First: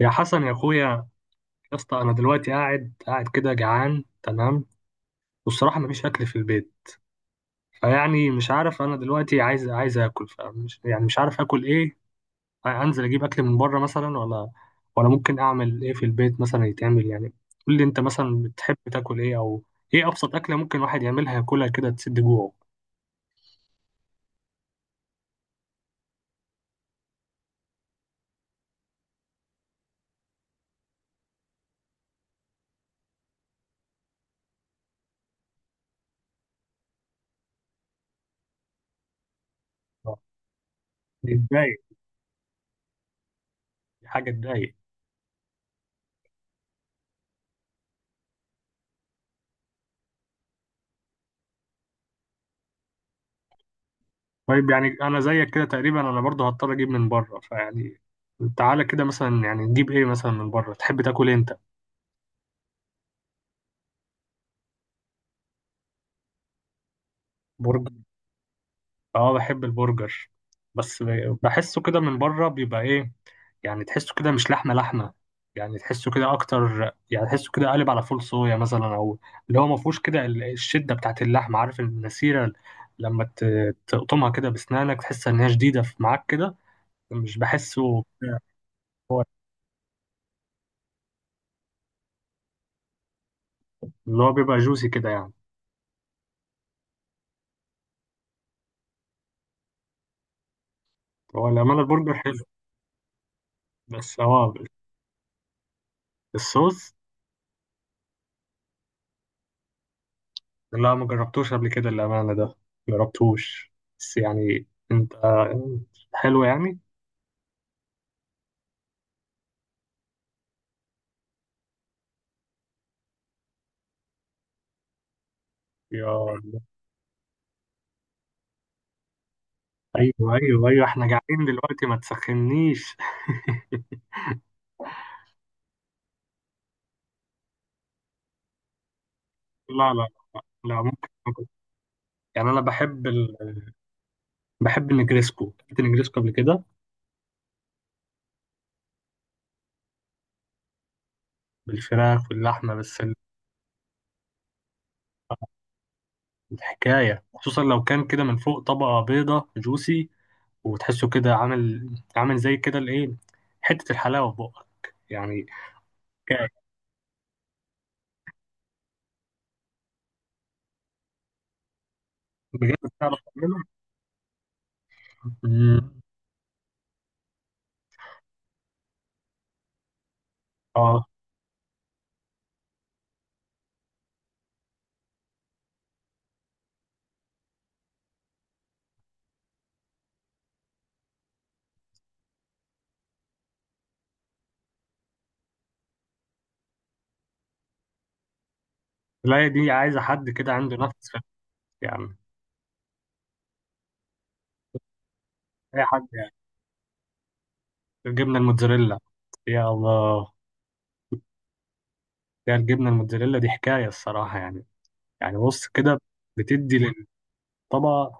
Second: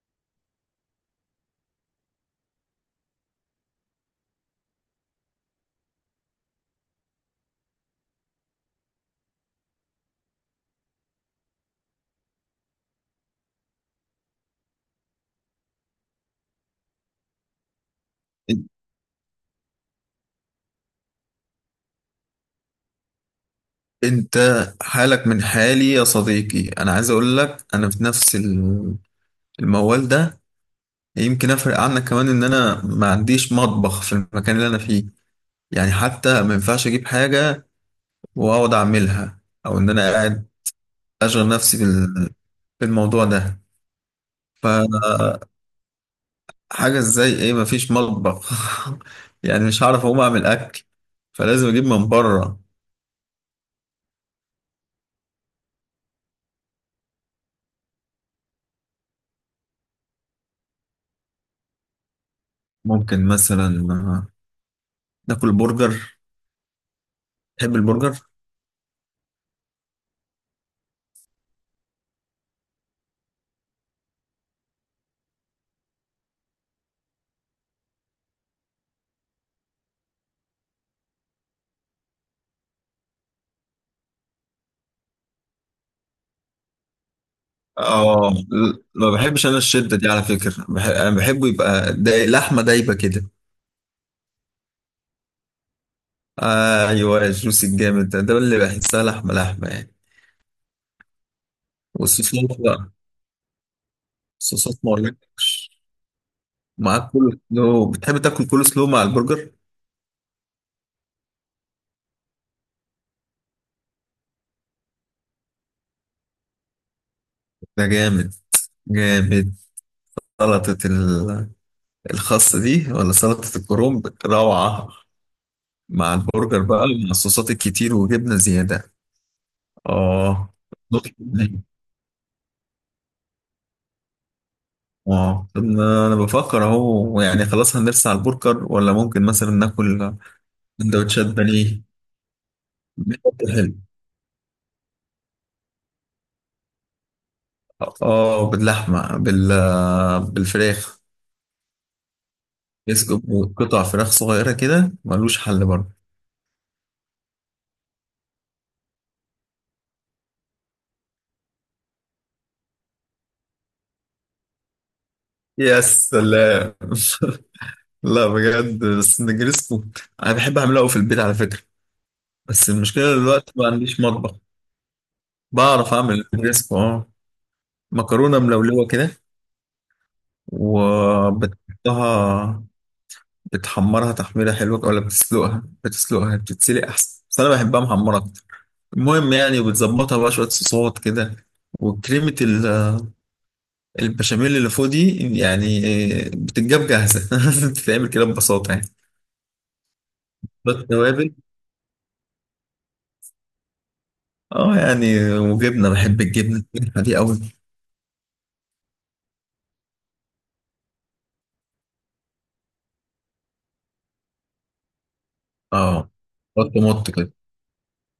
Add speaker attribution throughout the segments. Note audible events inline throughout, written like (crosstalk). Speaker 1: يا حسن يا اخويا، يا اسطى، انا دلوقتي قاعد كده جعان، تمام. والصراحه مفيش اكل في البيت، فيعني مش عارف انا دلوقتي عايز اكل، فمش يعني مش عارف اكل ايه. انزل اجيب اكل من بره مثلا ولا ممكن اعمل ايه في البيت مثلا يتعمل يعني. قول لي انت مثلا بتحب تاكل ايه، او ايه ابسط اكله ممكن واحد يعملها ياكلها كده تسد جوعه؟
Speaker 2: انت حالك من حالي يا صديقي، انا عايز اقول لك انا في نفس الموال ده. يمكن افرق عنك كمان ان انا ما عنديش مطبخ في المكان اللي انا فيه، يعني حتى ما ينفعش اجيب حاجة واقعد اعملها، او ان انا
Speaker 1: آه،.
Speaker 2: قاعد اشغل نفسي
Speaker 1: يتضايق.
Speaker 2: بالموضوع ده.
Speaker 1: حاجه تضايق.
Speaker 2: فحاجة، ازاي، ايه؟ ما فيش مطبخ؟ (laughs) يعني مش هعرف اقوم اعمل اكل، فلازم اجيب من بره.
Speaker 1: طيب يعني انا زيك كده تقريبا، انا برضه هضطر اجيب من بره، فيعني تعالى كده مثلا يعني نجيب ايه مثلا من بره، تحب تاكل ايه انت؟
Speaker 2: ممكن مثلا آه، ناكل برجر. تحب
Speaker 1: برجر.
Speaker 2: البرجر؟
Speaker 1: اه بحب البرجر، بس بحسه كده من بره بيبقى ايه، يعني تحسه كده مش لحمه لحمه، يعني تحسه كده اكتر، يعني تحسه كده قالب على فول صويا مثلا، او اللي هو ما فيهوش كده الشده بتاعت اللحمه، عارف النسيره لما تقطمها كده بسنانك تحس ان هي شديده في معاك كده. مش بحسه.
Speaker 2: اه، ما
Speaker 1: هو
Speaker 2: بحبش انا الشده دي على فكره، انا بحبه يبقى لحمه دايبه كده.
Speaker 1: اللي هو بيبقى جوسي كده يعني.
Speaker 2: آه ايوه، الجوس الجامد ده، ده اللي بحسها لحمه لحمه يعني.
Speaker 1: هو الامانه البرجر حلو،
Speaker 2: والصوصات بقى،
Speaker 1: بس هو
Speaker 2: الصوصات ما اقولكش.
Speaker 1: الصوص.
Speaker 2: معاك كل سلو؟ بتحب تاكل كل سلو مع البرجر؟
Speaker 1: لا ما جربتوش قبل كده الأمانة ده، ما جربتوش، بس يعني أنت، حلو يعني.
Speaker 2: ده جامد جامد. سلطه الخاص دي ولا سلطه الكرنب، روعه
Speaker 1: يا
Speaker 2: مع
Speaker 1: الله.
Speaker 2: البرجر بقى، مع الصوصات الكتير وجبنه زياده.
Speaker 1: أيوه
Speaker 2: اه
Speaker 1: أيوه أيوه، إحنا قاعدين دلوقتي ما تسخنيش. (laughs)
Speaker 2: اه، طب ما انا بفكر اهو، يعني خلاص هنرسى على البرجر ولا ممكن مثلا
Speaker 1: لا لا،
Speaker 2: ناكل
Speaker 1: لا ممكن
Speaker 2: سندوتشات
Speaker 1: ممكن.
Speaker 2: بانيه
Speaker 1: يعني أنا بحب
Speaker 2: بشكل حلو.
Speaker 1: بحب النجريسكو، أكلت النجريسكو قبل كده،
Speaker 2: اه، باللحمه بالفراخ.
Speaker 1: بالفراخ واللحمة، بس
Speaker 2: يسكب قطع فراخ صغيره كده ملوش حل برضه.
Speaker 1: الحكاية خصوصا لو كان كده من فوق طبقة بيضة جوسي، وتحسه كده عامل زي كده الإيه، حتة الحلاوة في بقك يعني،
Speaker 2: يا
Speaker 1: حكاية.
Speaker 2: سلام (laughs) لا بجد، بس نجرسكو انا بحب اعمله قوي في البيت على فكره، بس
Speaker 1: بجد
Speaker 2: المشكله
Speaker 1: بتعرف
Speaker 2: دلوقتي ما عنديش مطبخ.
Speaker 1: تعمله؟
Speaker 2: بعرف اعمل نجرسكو اه. مكرونه ملولوه كده،
Speaker 1: اه.
Speaker 2: وبتحطها، بتحمرها تحميرة حلوة، ولا بتسلقها بتتسلق أحسن، بس أنا بحبها محمرة أكتر. المهم يعني، وبتظبطها بقى شوية صوصات كده، وكريمة البشاميل اللي فوق دي يعني، بتتجاب جاهزة. (laughs) بتتعمل كده ببساطة يعني.
Speaker 1: لا دي عايزة حد كده
Speaker 2: بس
Speaker 1: عنده نفس خفيف
Speaker 2: توابل.
Speaker 1: يعني،
Speaker 2: اه يعني،
Speaker 1: أي
Speaker 2: وجبنة،
Speaker 1: حد
Speaker 2: بحب
Speaker 1: يعني.
Speaker 2: الجبنة دي أوي.
Speaker 1: الجبنة الموتزاريلا، يا الله، يا الجبنة الموتزاريلا دي حكاية الصراحة يعني. يعني بص كده،
Speaker 2: اه، بط
Speaker 1: بتدي
Speaker 2: مط كده.
Speaker 1: للطبق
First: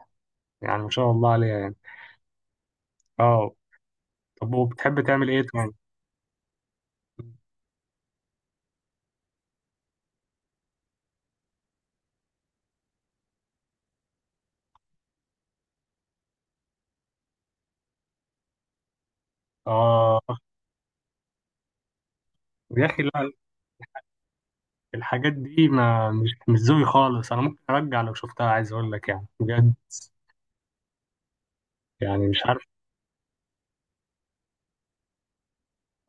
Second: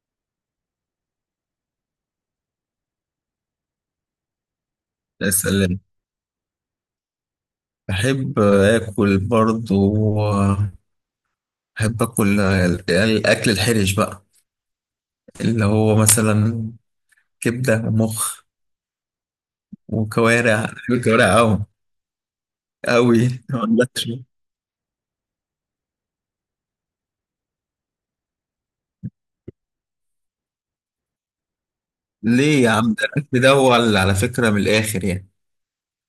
Speaker 1: يعني، ما شاء الله عليها يعني. اه. طب وبتحب تعمل
Speaker 2: يا
Speaker 1: ايه تاني؟
Speaker 2: سلام. بحب آكل برضو، بحب آكل الأكل الحرش بقى، اللي هو مثلا كبدة ومخ
Speaker 1: اه.
Speaker 2: وكوارع. أنا كوارع أوي
Speaker 1: يا اخي
Speaker 2: أوي.
Speaker 1: لا،
Speaker 2: ما عندكش؟
Speaker 1: الحاجات دي ما مش ذوقي خالص، انا ممكن ارجع لو شفتها، عايز اقول لك يعني بجد، يعني مش
Speaker 2: ليه
Speaker 1: عارف.
Speaker 2: يا عم؟ ده الأكل ده هو على فكرة من الآخر يعني.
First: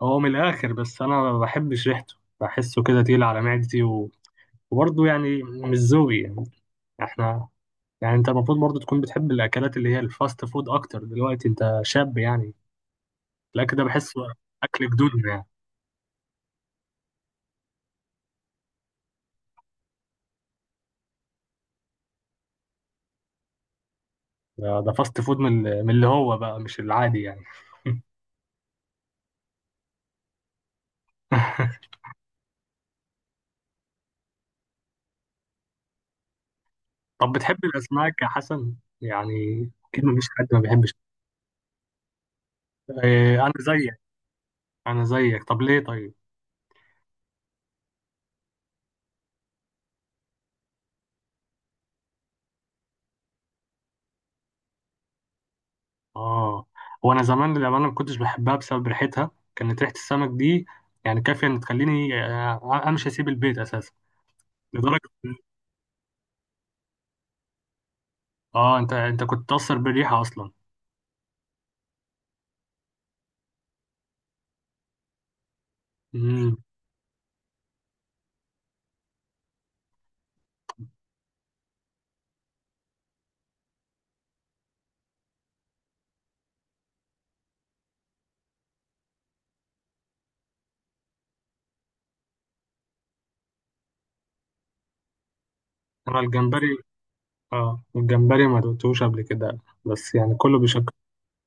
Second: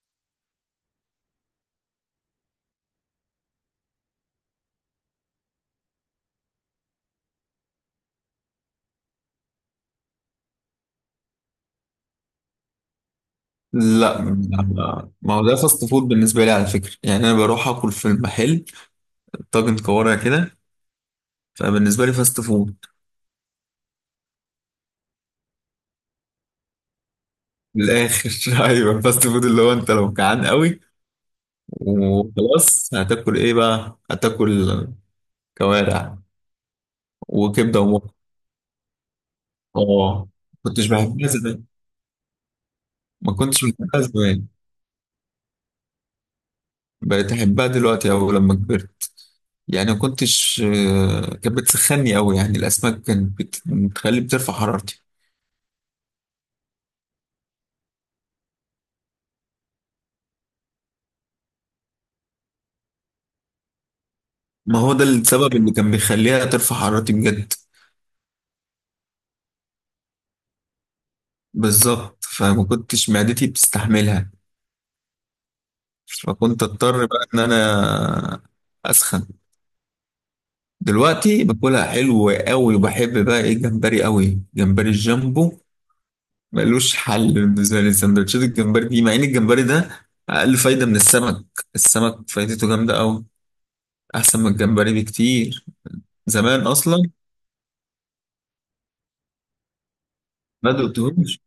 Speaker 1: هو من الاخر، بس انا ما بحبش ريحته، بحسه كده تقيل على معدتي و... وبرضه يعني مش ذوقي يعني. احنا يعني انت المفروض برضو تكون بتحب الاكلات اللي هي الفاست فود اكتر دلوقتي، انت شاب يعني. الاكل ده بحسه
Speaker 2: لا،
Speaker 1: اكل
Speaker 2: ما
Speaker 1: جدودنا
Speaker 2: ما
Speaker 1: يعني.
Speaker 2: هو ده فاست فود بالنسبة لي على فكرة، يعني أنا بروح أكل في المحل طاجن كوارع كده، فبالنسبة لي فاست فود.
Speaker 1: ده فاست فود، من اللي هو بقى مش العادي يعني.
Speaker 2: من الآخر (laughs) أيوه فاست فود اللي هو أنت لو جعان قوي
Speaker 1: (laughs)
Speaker 2: وخلاص هتاكل إيه؟ بقى هتاكل كوارع
Speaker 1: طب بتحب
Speaker 2: وكبدة ومخ.
Speaker 1: الاسماك يا حسن يعني؟
Speaker 2: آه.
Speaker 1: اكيد مفيش حد ما
Speaker 2: ما كنتش
Speaker 1: بيحبش.
Speaker 2: بحبها زمان، ما
Speaker 1: اه انا
Speaker 2: كنتش
Speaker 1: زيك.
Speaker 2: بحبها زمان،
Speaker 1: انا زيك، طب ليه طيب؟
Speaker 2: بقيت احبها دلوقتي او لما كبرت. يعني ما كنتش، كانت بتسخني قوي، يعني الاسماك كانت بت- بتخلي بترفع حرارتي.
Speaker 1: اه. وانا زمان للامانه ما كنتش بحبها بسبب ريحتها، كانت ريحه السمك دي يعني كافيه ان تخليني امشي اسيب البيت اساسا،
Speaker 2: ما هو
Speaker 1: لدرجه.
Speaker 2: ده السبب اللي كان بيخليها ترفع حرارتي بجد.
Speaker 1: اه انت كنت تاثر بالريحه اصلا.
Speaker 2: بالظبط، فما كنتش معدتي بتستحملها،
Speaker 1: مم.
Speaker 2: فكنت اضطر بقى ان انا اسخن. دلوقتي باكلها حلو قوي، وبحب بقى ايه، الجمبري قوي، جمبري الجامبو ملوش حل بالنسبه لي. سندوتشات الجمبري دي، مع ان الجمبري ده اقل فايده من السمك. السمك فايدته جامده قوي، احسن من الجمبري بكتير
Speaker 1: انا
Speaker 2: زمان
Speaker 1: الجمبري،
Speaker 2: اصلا.
Speaker 1: اه الجمبري ما دقتوش قبل كده، بس يعني كله
Speaker 2: ما
Speaker 1: بيشكر.
Speaker 2: دقتهوش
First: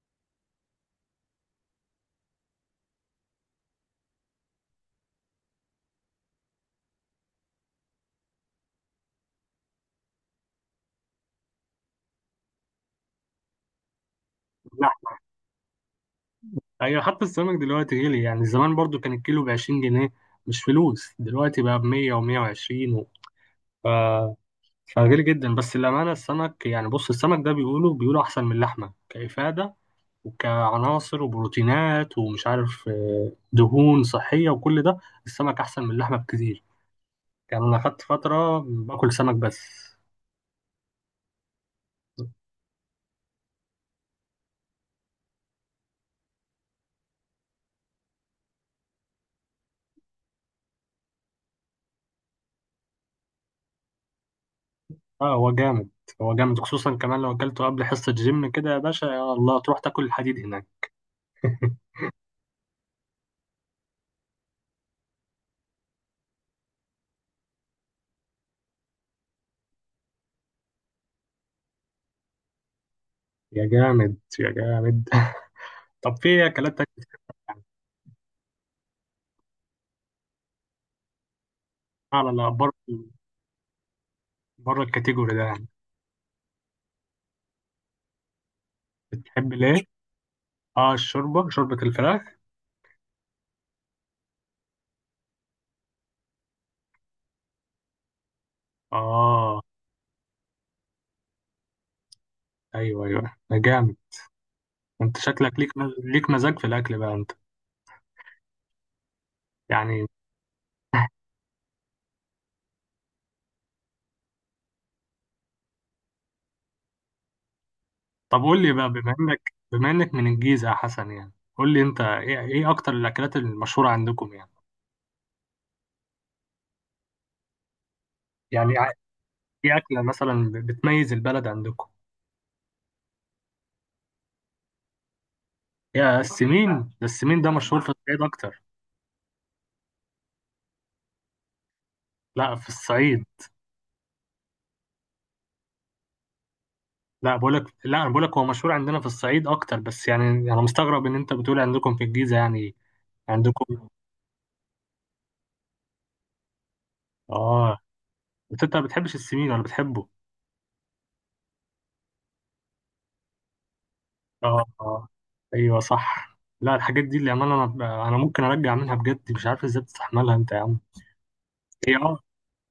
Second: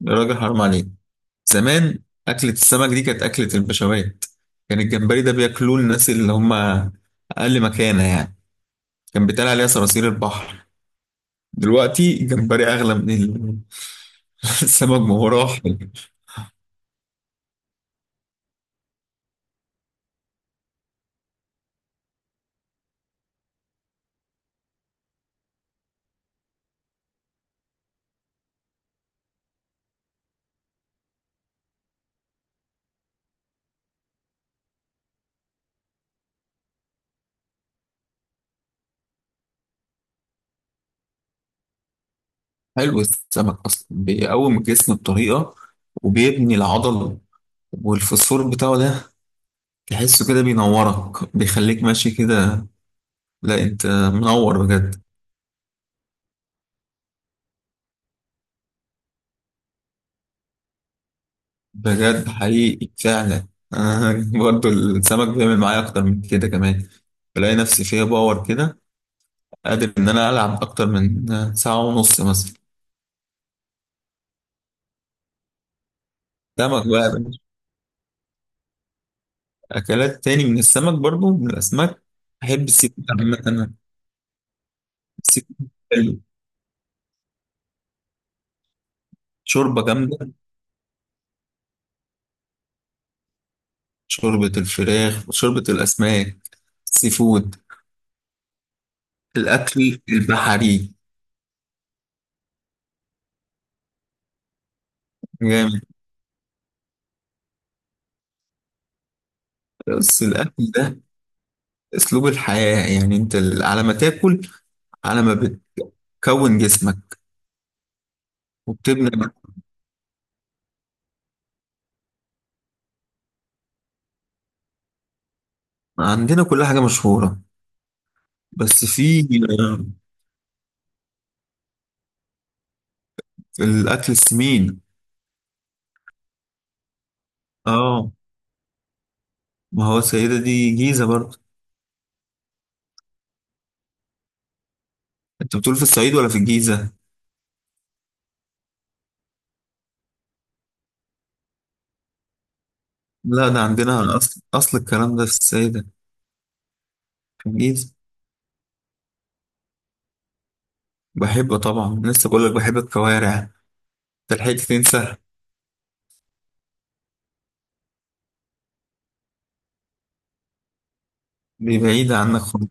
Speaker 2: يا راجل، حرام عليك. زمان اكله السمك دي كانت اكله البشوات، كان الجمبري ده بياكلوه الناس اللي هم اقل مكانه يعني، كان بيتقال عليها صراصير البحر. دلوقتي الجمبري اغلى من (laughs)
Speaker 1: لا.
Speaker 2: السمك. ما هو راح.
Speaker 1: ايوه حتى السمك دلوقتي غلي يعني، زمان برضو كان الكيلو ب 20 جنيه، مش فلوس، دلوقتي بقى ب 100 و120 و... ف... فغالي جدا. بس الامانه السمك، يعني بص، السمك ده بيقولوا احسن من اللحمه كافاده وكعناصر وبروتينات ومش عارف دهون صحيه وكل ده. السمك احسن من اللحمه بكتير، يعني انا خدت فتره باكل سمك بس.
Speaker 2: حلو، السمك اصلا بيقوم الجسم بطريقه، وبيبني العضل، والفوسفور بتاعه ده تحسه كده بينورك، بيخليك ماشي كده. لا انت منور بجد.
Speaker 1: اه هو جامد، هو جامد، خصوصا كمان لو اكلته قبل حصة جيم كده يا باشا، يا الله تروح تاكل الحديد هناك. (laughs)
Speaker 2: بجد حقيقي فعلا. آه (laughs) برضو السمك بيعمل معايا اكتر من كده كمان، بلاقي نفسي فيها باور كده، قادر ان انا العب اكتر من ساعة ونص مثلا.
Speaker 1: يا جامد يا جامد. (laughs) طب في اكلات تانية
Speaker 2: سمك بقى يا
Speaker 1: بتحبها؟
Speaker 2: باشا. اكلات تاني من السمك، برضو من الاسماك.
Speaker 1: على
Speaker 2: احب
Speaker 1: بره
Speaker 2: السيفود عامة أنا.
Speaker 1: بره الكاتيجوري ده يعني؟
Speaker 2: السيفود حلو.
Speaker 1: بتحب ليه؟
Speaker 2: شوربة جامدة،
Speaker 1: اه الشوربة، شوربة الفراخ.
Speaker 2: شوربة الفراخ وشوربة الاسماك، السيفود،
Speaker 1: اه.
Speaker 2: الاكل البحري.
Speaker 1: ايوه ايوه، ده جامد. انت شكلك ليك
Speaker 2: جامد.
Speaker 1: ليك مزاج في الاكل بقى انت يعني.
Speaker 2: بس الاكل ده اسلوب الحياة يعني، انت على ما تاكل على ما بتكون جسمك
Speaker 1: طب قول لي بقى، بما
Speaker 2: وبتبني.
Speaker 1: انك بما انك من الجيزة يا حسن، يعني قول لي انت، ايه اكتر الاكلات المشهورة عندكم يعني؟
Speaker 2: عندنا كل حاجة مشهورة،
Speaker 1: يعني
Speaker 2: بس في
Speaker 1: ايه اكلة مثلا بتميز البلد عندكم؟
Speaker 2: في الأكل السمين.
Speaker 1: يا السمين، ده مشهور في
Speaker 2: اه،
Speaker 1: الصعيد اكتر.
Speaker 2: ما هو السيدة دي جيزة برضه.
Speaker 1: لا في الصعيد،
Speaker 2: انت بتقول في الصعيد ولا في الجيزة؟
Speaker 1: لا بقولك، لا انا بقولك هو مشهور عندنا في الصعيد اكتر، بس يعني انا مستغرب ان انت بتقول عندكم في الجيزة يعني.
Speaker 2: لا، ده
Speaker 1: عندكم؟
Speaker 2: عندنا، أصل الكلام ده في السيدة، في
Speaker 1: اه.
Speaker 2: الجيزة.
Speaker 1: بس انت ما بتحبش السمين ولا بتحبه؟
Speaker 2: بحب طبعا، لسه بقول لك بحب الكوارع، انت لحقت
Speaker 1: اه اه،
Speaker 2: تنسى؟
Speaker 1: ايوه صح. لا الحاجات دي اللي انا ممكن ارجع منها بجد، مش عارف ازاي بتستحملها انت يا عم.
Speaker 2: دي
Speaker 1: هي
Speaker 2: بعيدة
Speaker 1: اه،
Speaker 2: عنك خالص.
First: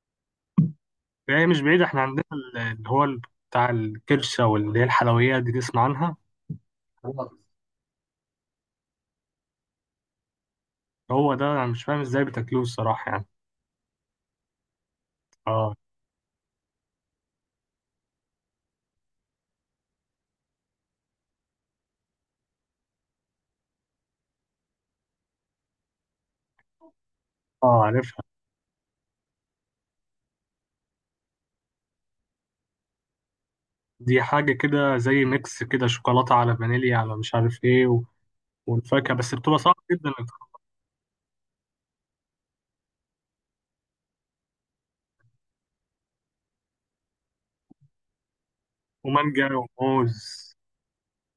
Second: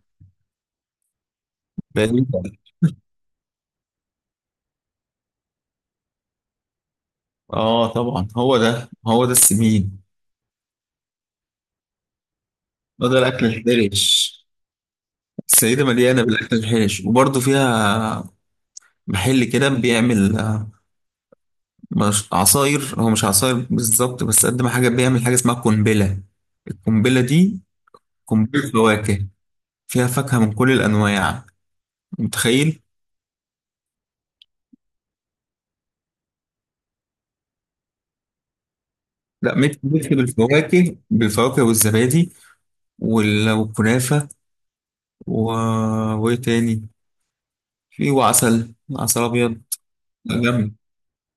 Speaker 1: هي مش بعيدة، احنا عندنا
Speaker 2: بعيدة.
Speaker 1: اللي هو بتاع الكرشة واللي هي الحلويات دي، تسمع عنها؟
Speaker 2: اه طبعا، هو ده هو ده السمين.
Speaker 1: هو ده. انا مش فاهم ازاي بتاكلوه
Speaker 2: هو
Speaker 1: الصراحة
Speaker 2: ده
Speaker 1: يعني.
Speaker 2: الأكل الحرش.
Speaker 1: اه
Speaker 2: السيدة مليانة بالأكل الحرش، وبرضه فيها محل كده بيعمل مش عصاير، هو مش عصاير بالظبط، بس قد ما حاجة، بيعمل حاجة اسمها قنبلة. القنبلة دي
Speaker 1: اه عارف.
Speaker 2: قنبلة فواكه، فيها فاكهة من كل الأنواع، متخيل؟
Speaker 1: دي حاجة كده زي ميكس كده، شوكولاتة على فانيليا على مش عارف ايه و... والفاكهة، بس
Speaker 2: لا،
Speaker 1: بتبقى
Speaker 2: ميكس
Speaker 1: صعبة
Speaker 2: ميكس
Speaker 1: جدا.
Speaker 2: بالفواكه والزبادي والكنافة و... وإيه تاني؟ في، وعسل، عسل
Speaker 1: ومانجا
Speaker 2: أبيض.
Speaker 1: وموز.
Speaker 2: لا، جامد.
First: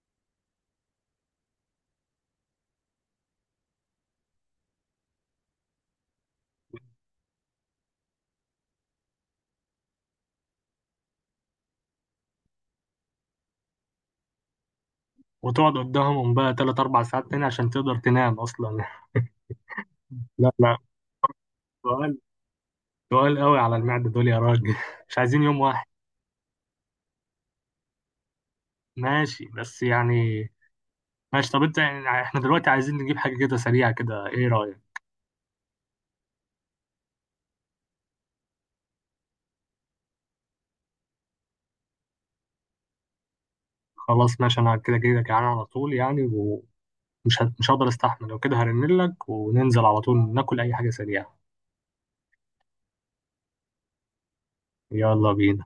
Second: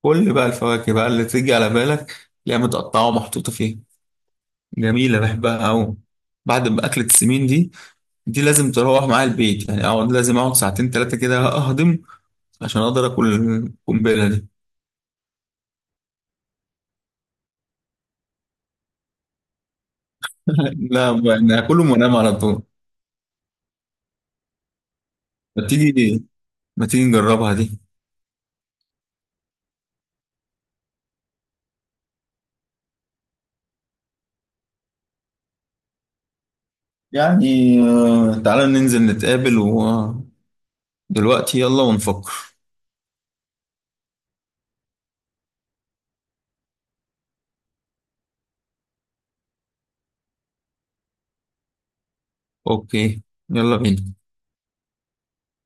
Speaker 2: كل بقى الفواكه بقى اللي تيجي على بالك تلاقيها متقطعة ومحطوطة فيها. جميلة، بحبها أوي. بعد ما أكلة السمين دي، دي لازم تروح معايا البيت يعني، اقعد، لازم اقعد ساعتين ثلاثه كده اهضم، عشان اقدر اكل القنبله دي.
Speaker 1: وتقعد قدامهم بقى تلات أربع ساعات تاني عشان تقدر تنام أصلا. (laughs) لا لا،
Speaker 2: (laughs) لا، انا هاكلهم وانام
Speaker 1: سؤال
Speaker 2: على طول.
Speaker 1: سؤال قوي على المعدة دول يا راجل. (laughs) مش عايزين يوم
Speaker 2: ما
Speaker 1: واحد.
Speaker 2: تيجي ما تيجي نجربها دي.
Speaker 1: ماشي بس يعني، ماشي. طب انت يعني احنا دلوقتي عايزين نجيب حاجة كده سريعة كده، ايه رأيك؟
Speaker 2: يعني تعالى ننزل نتقابل ودلوقتي، يلا ونفكر.
Speaker 1: خلاص ماشي، انا كده كده جعان على طول يعني، ومش مش هقدر استحمل، لو كده هرنلك وننزل على طول ناكل اي حاجة سريعة.
Speaker 2: اوكي، يلا بينا.
Speaker 1: يلا بينا.